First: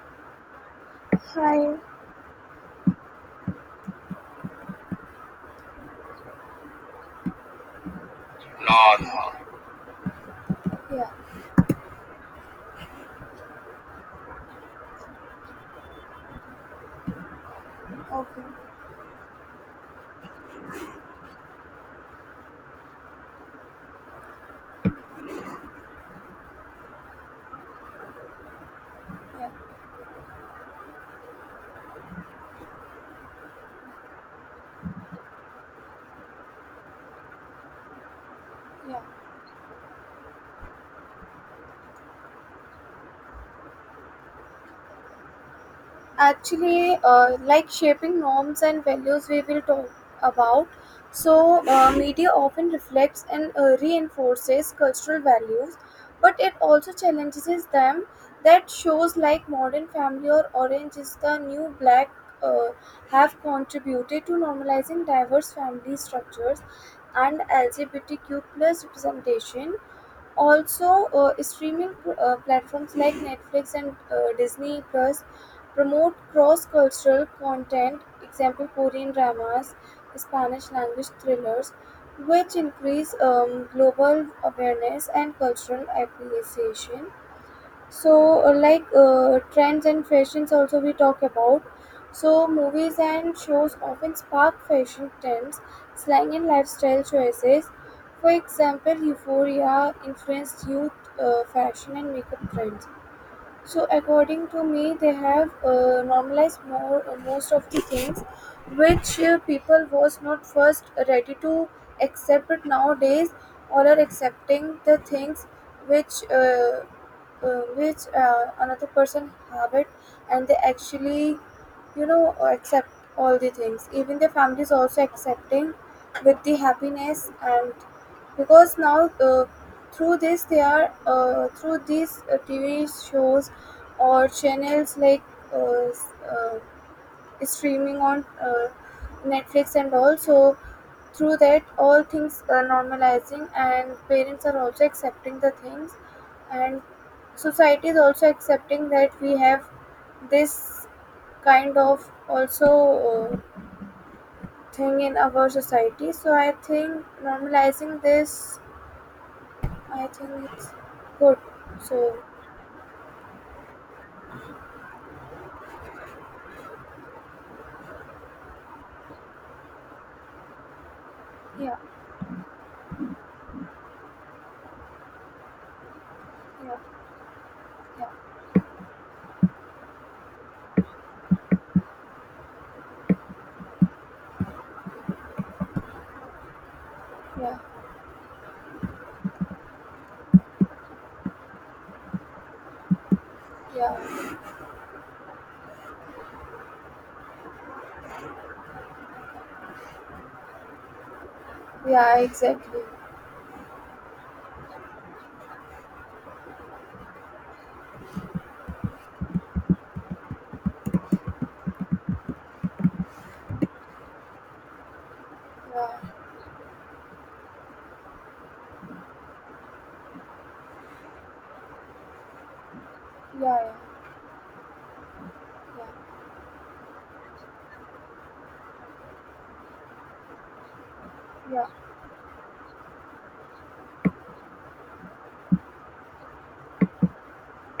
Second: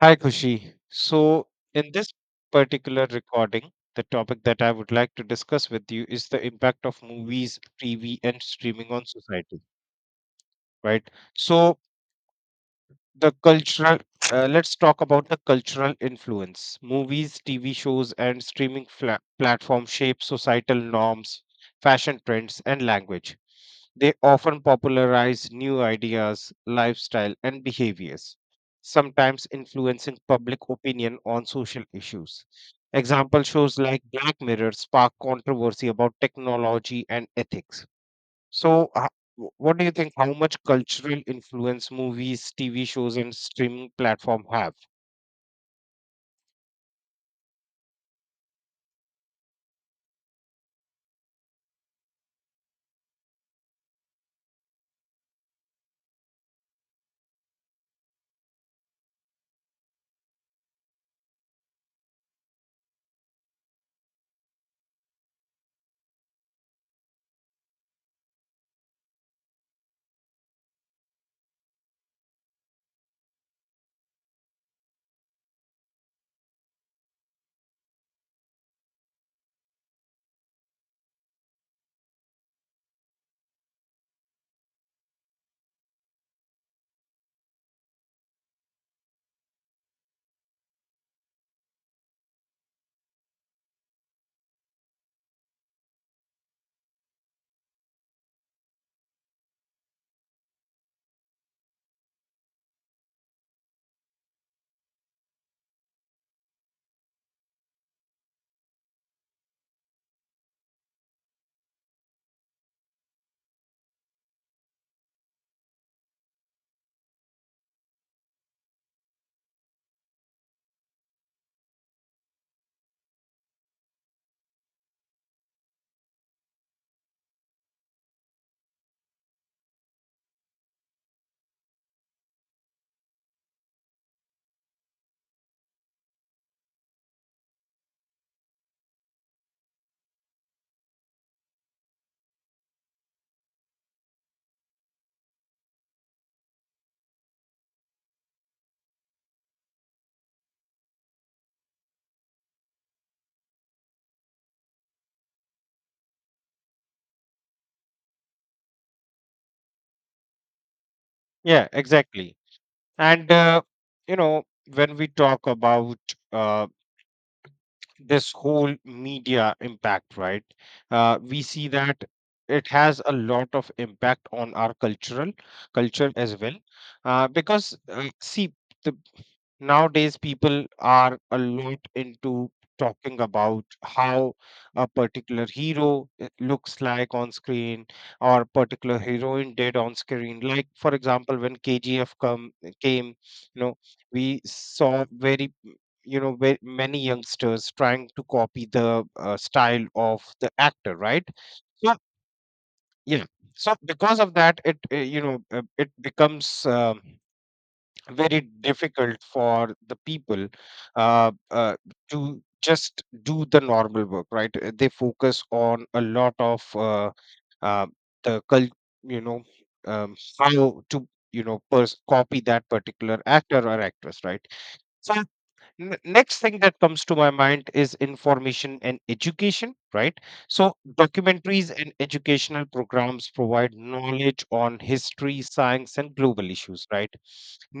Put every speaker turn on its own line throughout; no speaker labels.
Hi, Kushi. So,
Hi.
in this particular recording, the topic that I would like to discuss with you is the impact of movies, TV, and streaming on
Normal.
society, right?
Yeah.
So, the cultural, let's talk about the cultural influence. Movies, TV shows, and
Okay.
streaming platforms shape societal norms, fashion trends, and language. They often popularize new ideas, lifestyle, and behaviors, sometimes
Yeah.
influencing public opinion on social issues. Example shows like Black Mirror spark controversy about technology and ethics. So,
Yeah.
what do you think? How much cultural influence movies, TV shows, and streaming platform have?
Actually, like shaping norms and values, we will talk about. So, media often reflects and reinforces cultural values, but it also challenges them. That shows like Modern Family or Orange is the New Black uh, have contributed to normalizing diverse family structures and LGBTQ plus representation. Also, platforms like Netflix and Disney Plus promote cross-cultural content, example Korean dramas, Spanish language thrillers, which increase global awareness and cultural appreciation. So trends and fashions also we talk about. So movies and shows often spark fashion trends, slang and lifestyle choices. For example, euphoria influenced youth fashion and makeup trends. So according to me, they have normalized more, most of the things which people was not first ready to accept, but nowadays all are accepting the things which another person have it, and they actually accept all the things. Even their family is also accepting with the happiness, and because now through this they are through these TV shows or channels like uh, s- uh, streaming on Netflix, and also through that all things are normalizing and parents are also accepting the things. And society is also accepting that we have this kind of also thing in our society. So I think normalizing this, I think it's good.
Yeah,
So
exactly. And you know, when we talk about uh, this whole media impact, right? We see
yeah,
that it has a lot of impact on our cultural culture as well,
yeah,
because,
yeah,
see, the nowadays people are a lot into talking about how a particular hero it looks like on
yeah,
screen, or particular heroine did on screen, like for example when KGF came, you know
yeah,
we saw very many youngsters trying to copy the style of the actor, right? So,
yeah, exactly.
yeah. So, because of that it you know it becomes, very difficult for the people uh, uh, to just do the normal work, right? They focus on a
Yeah,
lot of uh, the cult you know how to copy that particular actor
yeah,
or actress, right? So,
yeah,
next thing that comes to my mind is information and education, right? So,
yeah,
documentaries and educational programs provide knowledge on history, science, and global issues, right?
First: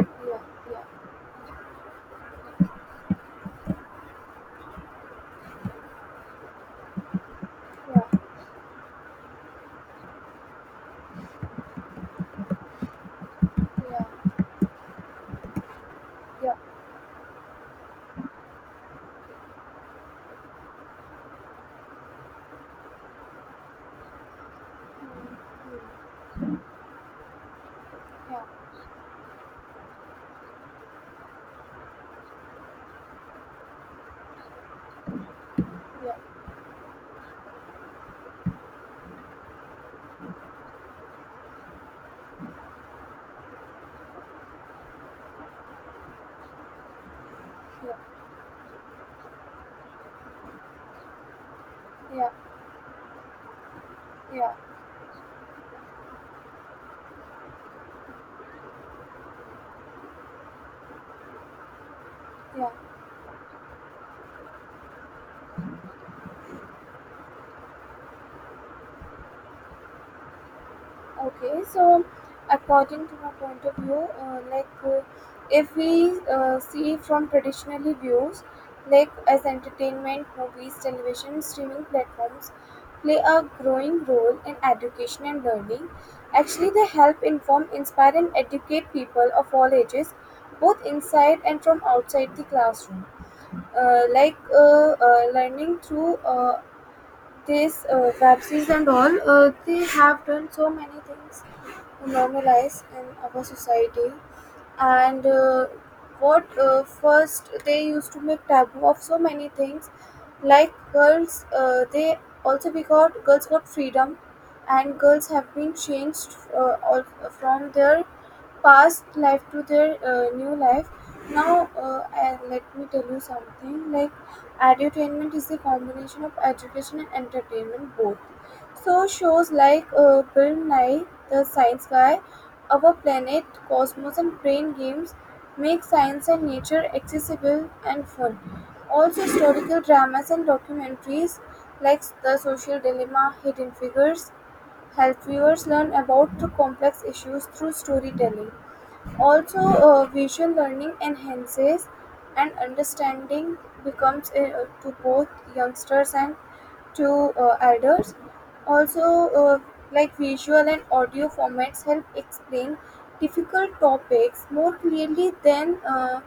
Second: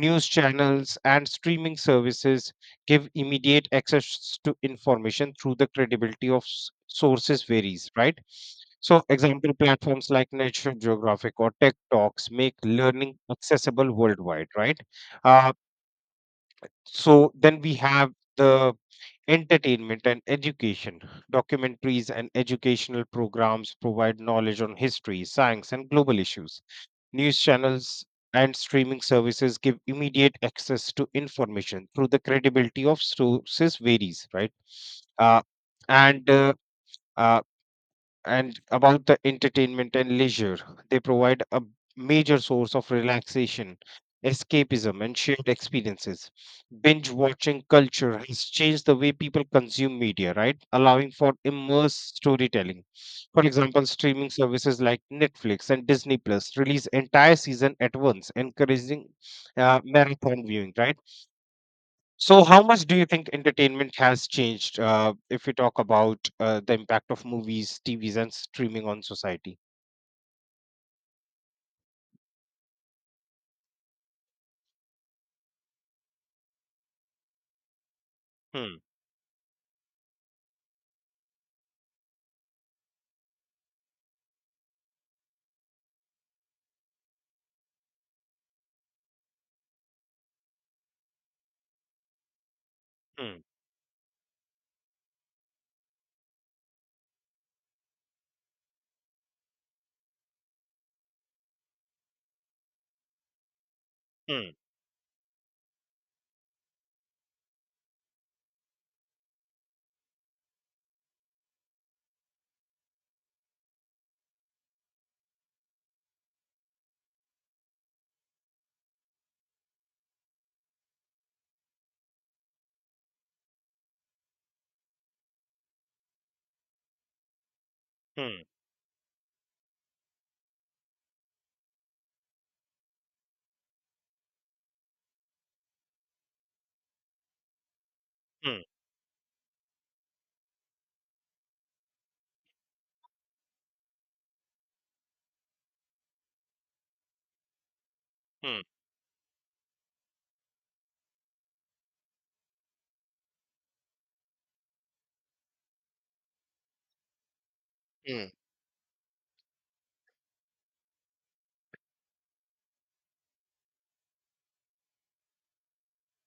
yeah, yeah, yeah,
channels and streaming services give immediate access to information through the credibility of sources varies, right? So, example platforms like National Geographic or Tech Talks make learning
yeah, yeah, yeah,
accessible
yeah, yeah.
worldwide, right? uh,
Yeah,
so, then we have the entertainment and education. Documentaries and educational programs provide knowledge on history, science, and global issues. News channels and
yeah,
streaming services give immediate access to information through the credibility of sources varies, right? Uh, and uh, uh, and about the entertainment and leisure. They provide a major source of relaxation, escapism, and shared experiences. Binge watching culture has changed the way people consume media, right? Allowing for immersed
yeah,
storytelling. For example, streaming
yeah,
services like Netflix and Disney Plus release entire season at once, encouraging marathon viewing, right? So, how
yeah.
much do you think entertainment has changed, if we talk about the impact of movies, TVs, and streaming on society?
Okay, so according to my point of view, if we see from traditionally views,
Hmm,
like as entertainment, movies, television, streaming platforms play a growing role in education and learning. Actually, they help inform, inspire, and educate people of all ages, both inside and from outside the classroom.
hmm,
Learning through this web series and all, they have done so many things normalize in our society.
hmm,
And what first they used to make taboo of so many things, like girls, they also we got girls got freedom, and girls have been changed all, from their past life to their new life now. Uh, and let me tell you something, like edutainment is the combination of education and entertainment both.
hmm,
So shows like Bill Nye the Science Guy, Our Planet, Cosmos and Brain Games make science and nature accessible and fun.
hmm,
Also historical dramas and documentaries like The Social Dilemma, Hidden Figures help viewers learn about the complex issues through storytelling.
hmm,
Also, visual learning enhances and understanding becomes to both youngsters and to elders.
hmm,
Also, uh, like visual and audio formats help explain difficult topics more clearly than uh,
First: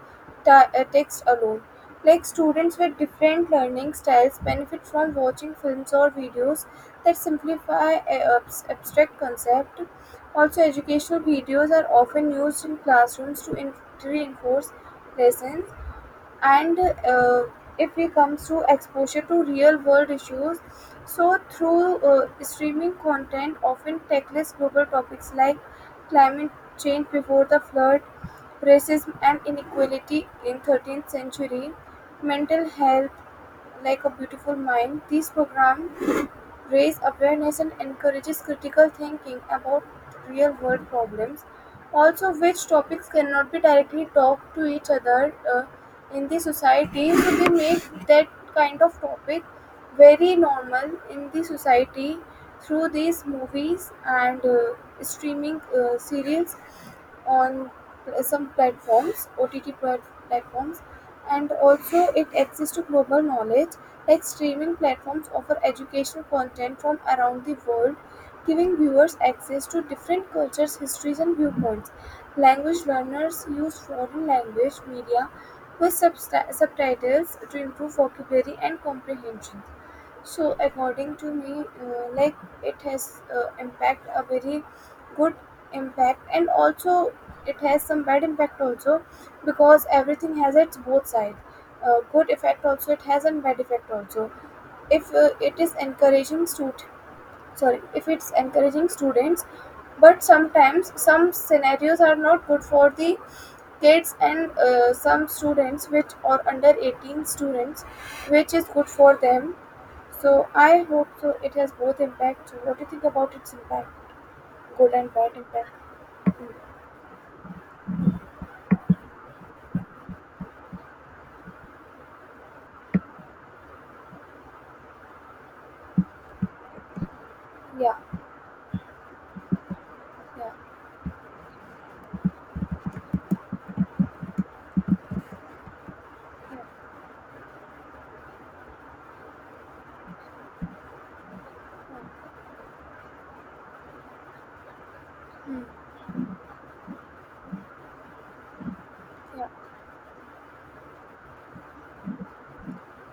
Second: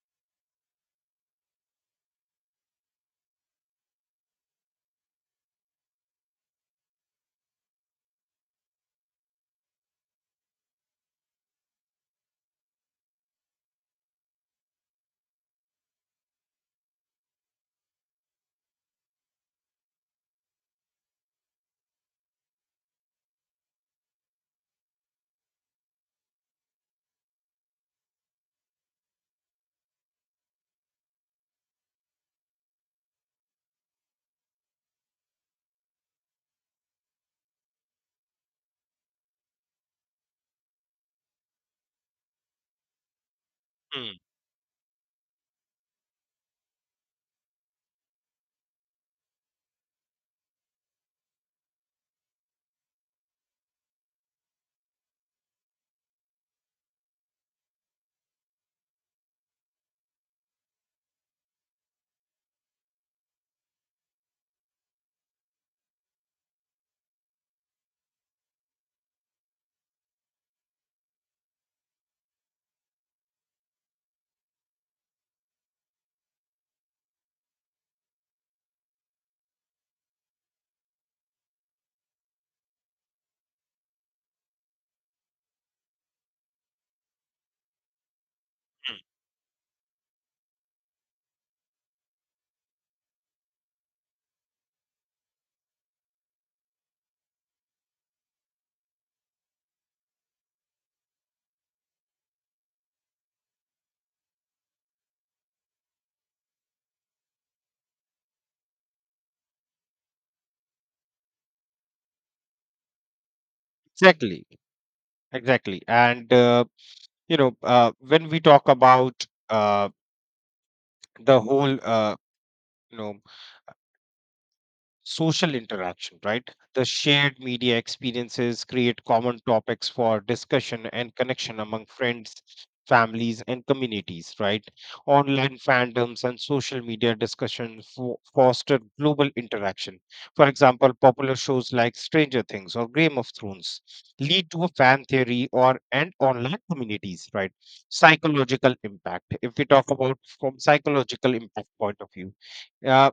ta- uh, text alone. Like students with different learning styles benefit from watching films or videos that simplify abstract concept. Also, educational videos are often used in classrooms to reinforce lessons. And if it comes to exposure to real world issues, so through streaming content often tackles global topics like climate change before the flood, racism and inequality in 13th century, mental health like a beautiful mind. These programs raise awareness and encourages critical thinking about real world problems. Also which topics cannot be directly
hmm,
talked to each other in the society, so they make that kind of topic very normal in the society through these movies and streaming serials on some platforms, OTT platforms, and also it access to global knowledge. Like streaming platforms offer educational content from around the world, giving viewers access to different cultures, histories, and viewpoints. Language learners use foreign language media with subtitles to improve vocabulary and comprehension. So according to me, it has impact, a very good impact, and also it has some bad impact
hmm.
also, because everything has its both side. Good effect also it has and bad effect also. If it's encouraging students, but sometimes some scenarios are not good for the kids, and some students which are under 18 students, which is good for them, so I hope so. It has both impact. So what do you think about its impact?
Exactly,
Good and bad impact.
exactly. And
Mm.
when we talk about the whole, you know, social interaction, right? The shared media
Yeah,
experiences create common topics for
yeah,
discussion and connection among friends, families, and communities, right? Online fandoms and
yeah,
social media discussion foster global interaction. For example, popular shows like Stranger Things or Game of Thrones lead to a fan theory
mm. Mm.
or and online communities, right? Psychological impact.
Yeah,
If we talk about from psychological impact point of view, uh,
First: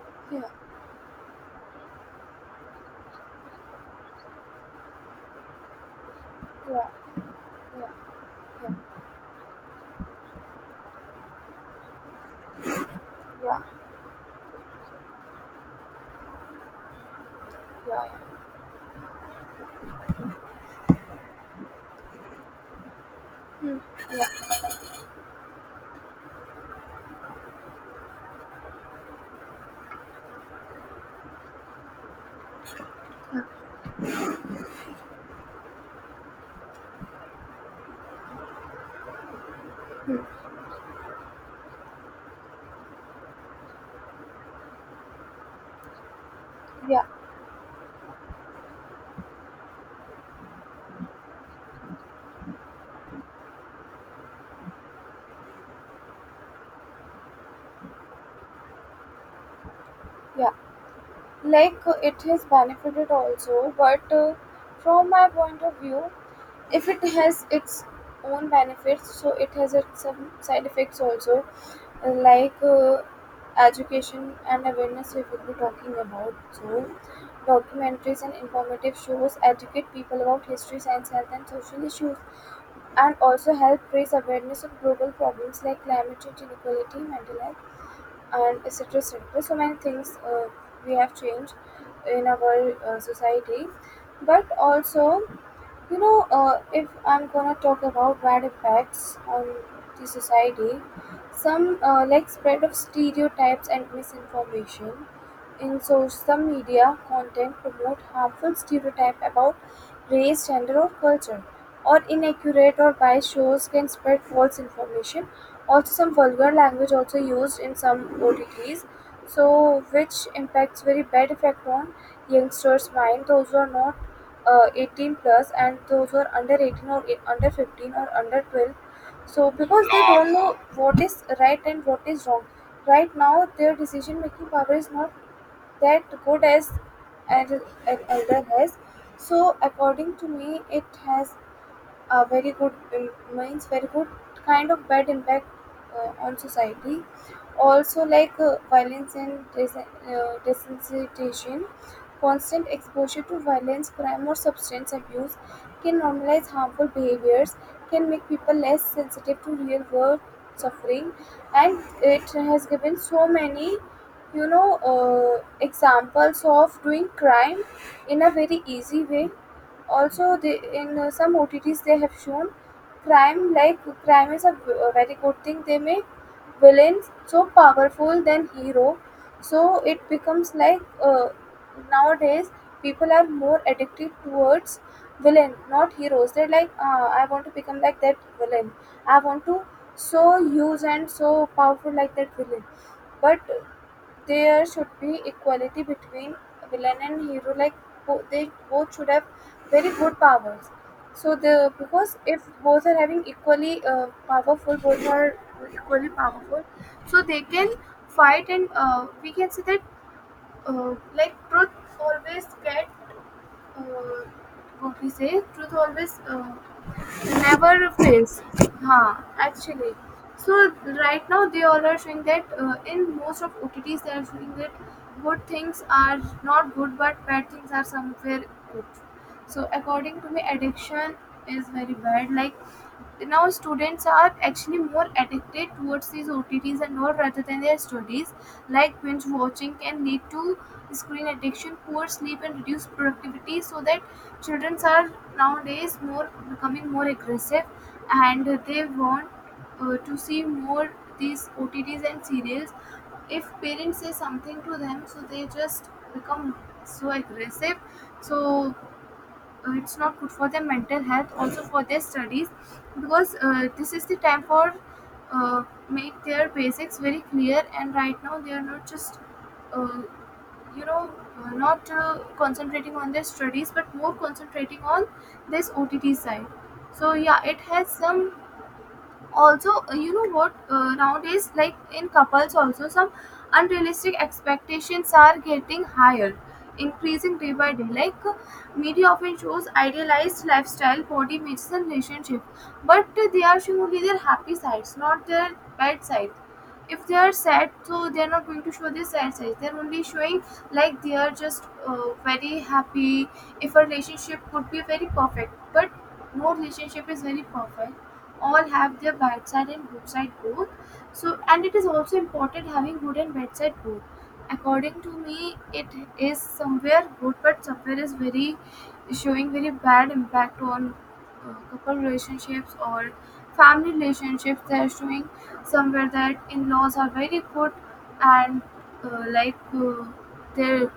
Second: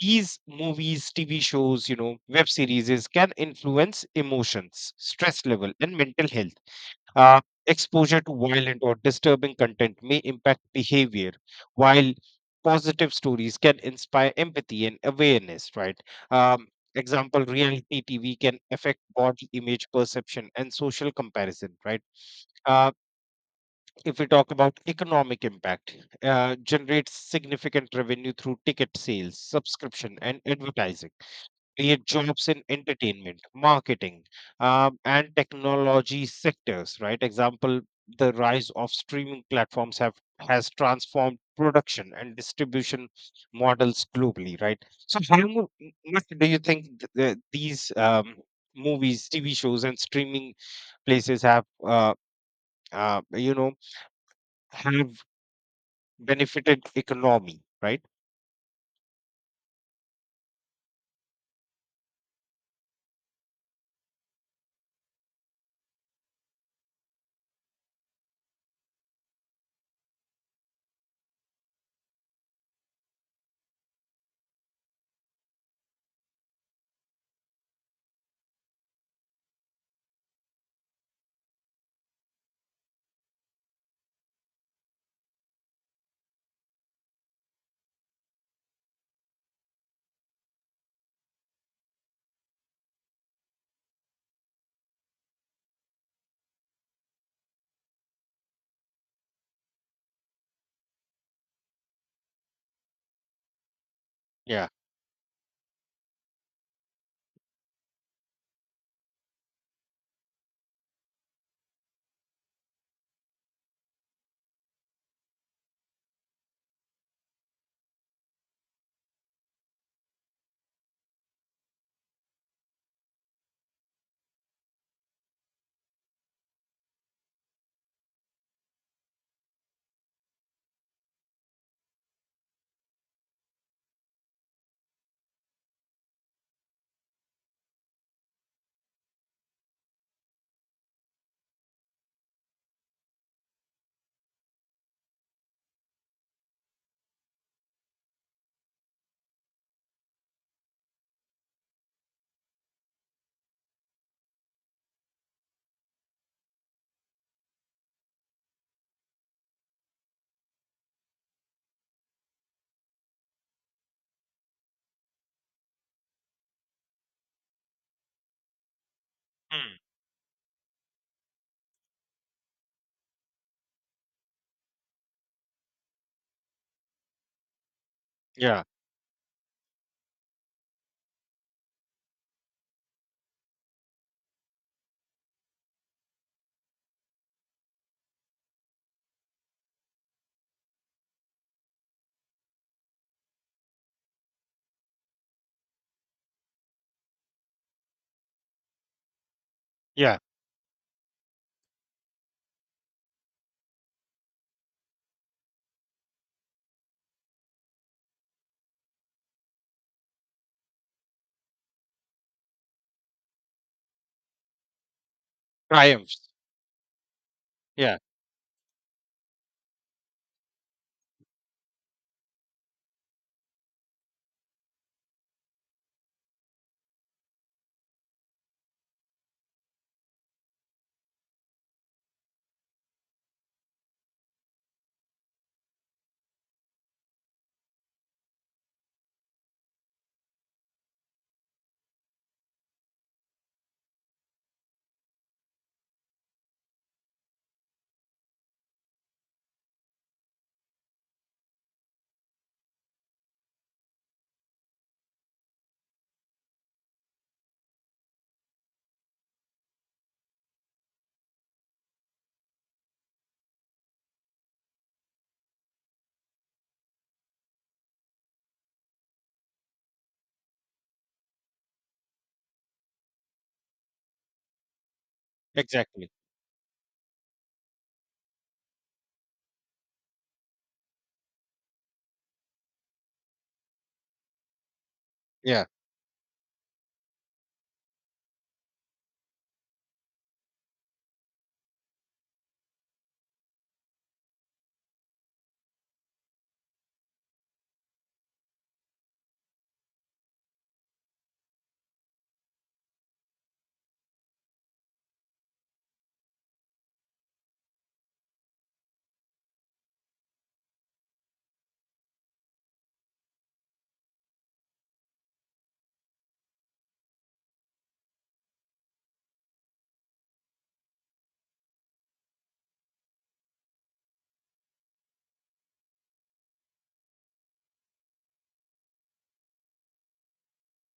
these
yeah,
movies, TV shows, web series can influence emotions, stress level, and mental health.
yeah,
Uh,
yeah,
Exposure to violent or disturbing content may impact behavior, while positive
yeah,
stories can
yeah,
inspire empathy and awareness, right? Um, Example, reality
yeah,
TV can affect body image perception and social comparison, right? uh,
mm.
if we
Yeah,
talk about economic impact, generates significant revenue through ticket sales, subscription, and advertising, create jobs in entertainment, marketing, and technology sectors. Right? Example: the rise of streaming platforms have
mm.
has transformed production and distribution models globally, right? So, how much do you think
Yeah,
these movies, TV shows, and streaming places uh, you know, have benefited economy, right?
yeah. Like it has benefited also, but from my point of view, if it has its own benefits, so it has its some side effects also. Like education and awareness we will be talking about. So documentaries and informative shows educate people about history, science, health and social issues, and also help raise awareness of global problems like climate change, inequality, mental health, and etc, etc. So many things we have changed in our society. But also, you know, if I'm gonna talk about bad effects on the society, some like spread of stereotypes and
Yeah.
misinformation. In social media content promote harmful stereotype about race, gender or culture, or inaccurate or biased shows can spread false information. Also some vulgar language also used in some OTTs, so which impacts very bad effect on youngsters' mind, those who are not 18 plus, and those who are under 18 or under 15 or under 12. So because they don't know what is right and what is wrong right now, their decision making power is not that good as an an elder has. So according to me, it has a very good means very good kind of bad impact on society. Also like violence and desensitization, constant exposure to violence, crime or substance abuse can normalize harmful behaviors, can make people less sensitive to real world suffering. And it has given so many, examples of doing crime in a very easy way.
Mm.
Also, they in some OTTs they have shown crime like crime is a a very good thing. They make villains so powerful than
Yeah.
hero, so it becomes like nowadays people are more addicted towards villain, not heroes. They're like, I want to become like that villain. I want to so use and so powerful like that villain. But there should be equality between villain and hero. Like they both should have very
Yeah.
good powers. So the because if both are having equally powerful, both are equally powerful, so they can fight, and we can say that truth always get uh, what we say truth always
Triumphs.
never
Yeah.
fails, huh? Actually, so right now they all are showing that in most of OTTs they are showing that good things are not good but bad things are somewhere good. So according to me, addiction is very bad. Like now students are actually more addicted towards these OTTs and all rather than their studies. Like binge watching can lead to screen addiction, poor sleep, and reduced productivity. So that children are nowadays more becoming more aggressive, and they want to see more these OTTs and serials. If parents say something to them, so they just become so aggressive. So it's not good for their mental health, also for their studies, because this is the time for uh, make their basics very clear, and right now they are not just uh, you know not concentrating on their studies but more concentrating on this OTT
Exactly.
side. So yeah, it has some. Also you know what nowadays like in couples also some unrealistic expectations are
Yeah.
getting higher, increasing day by day. Like media often shows idealized lifestyle, body images and relationship, but they are showing only their happy sides, not their bad side. If they are sad, so they are not going to show their sad sides, they are only showing like they are just very happy. If a relationship could be very perfect, but no relationship is very perfect. All have their bedside and roadside both. So, and it is also important having good and bedside both. According to me, it is somewhere good, but somewhere is very showing very bad impact on couple relationships or family relationships. They are showing somewhere that in-laws are very good, and like their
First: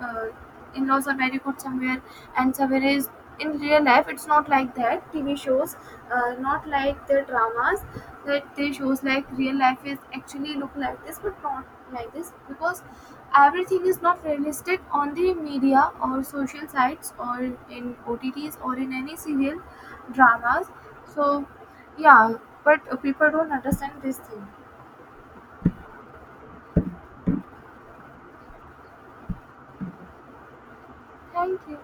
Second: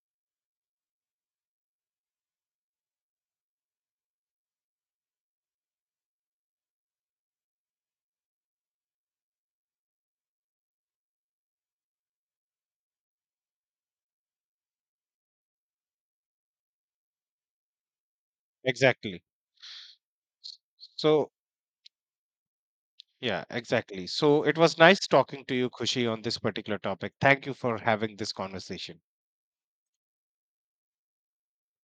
uh, in-laws are very good somewhere, and somewhere is in real life it's not like that TV shows, not like the dramas that they shows, like real life is actually look like this, but not like this, because everything is not realistic on the media or social sites or in OTTs or in any
Exactly.
serial dramas. So
So,
yeah, but people
yeah,
don't understand
exactly.
this
So,
thing.
it was nice talking to you, Kushi, on this particular topic. Thank you for having this conversation.
Thank you.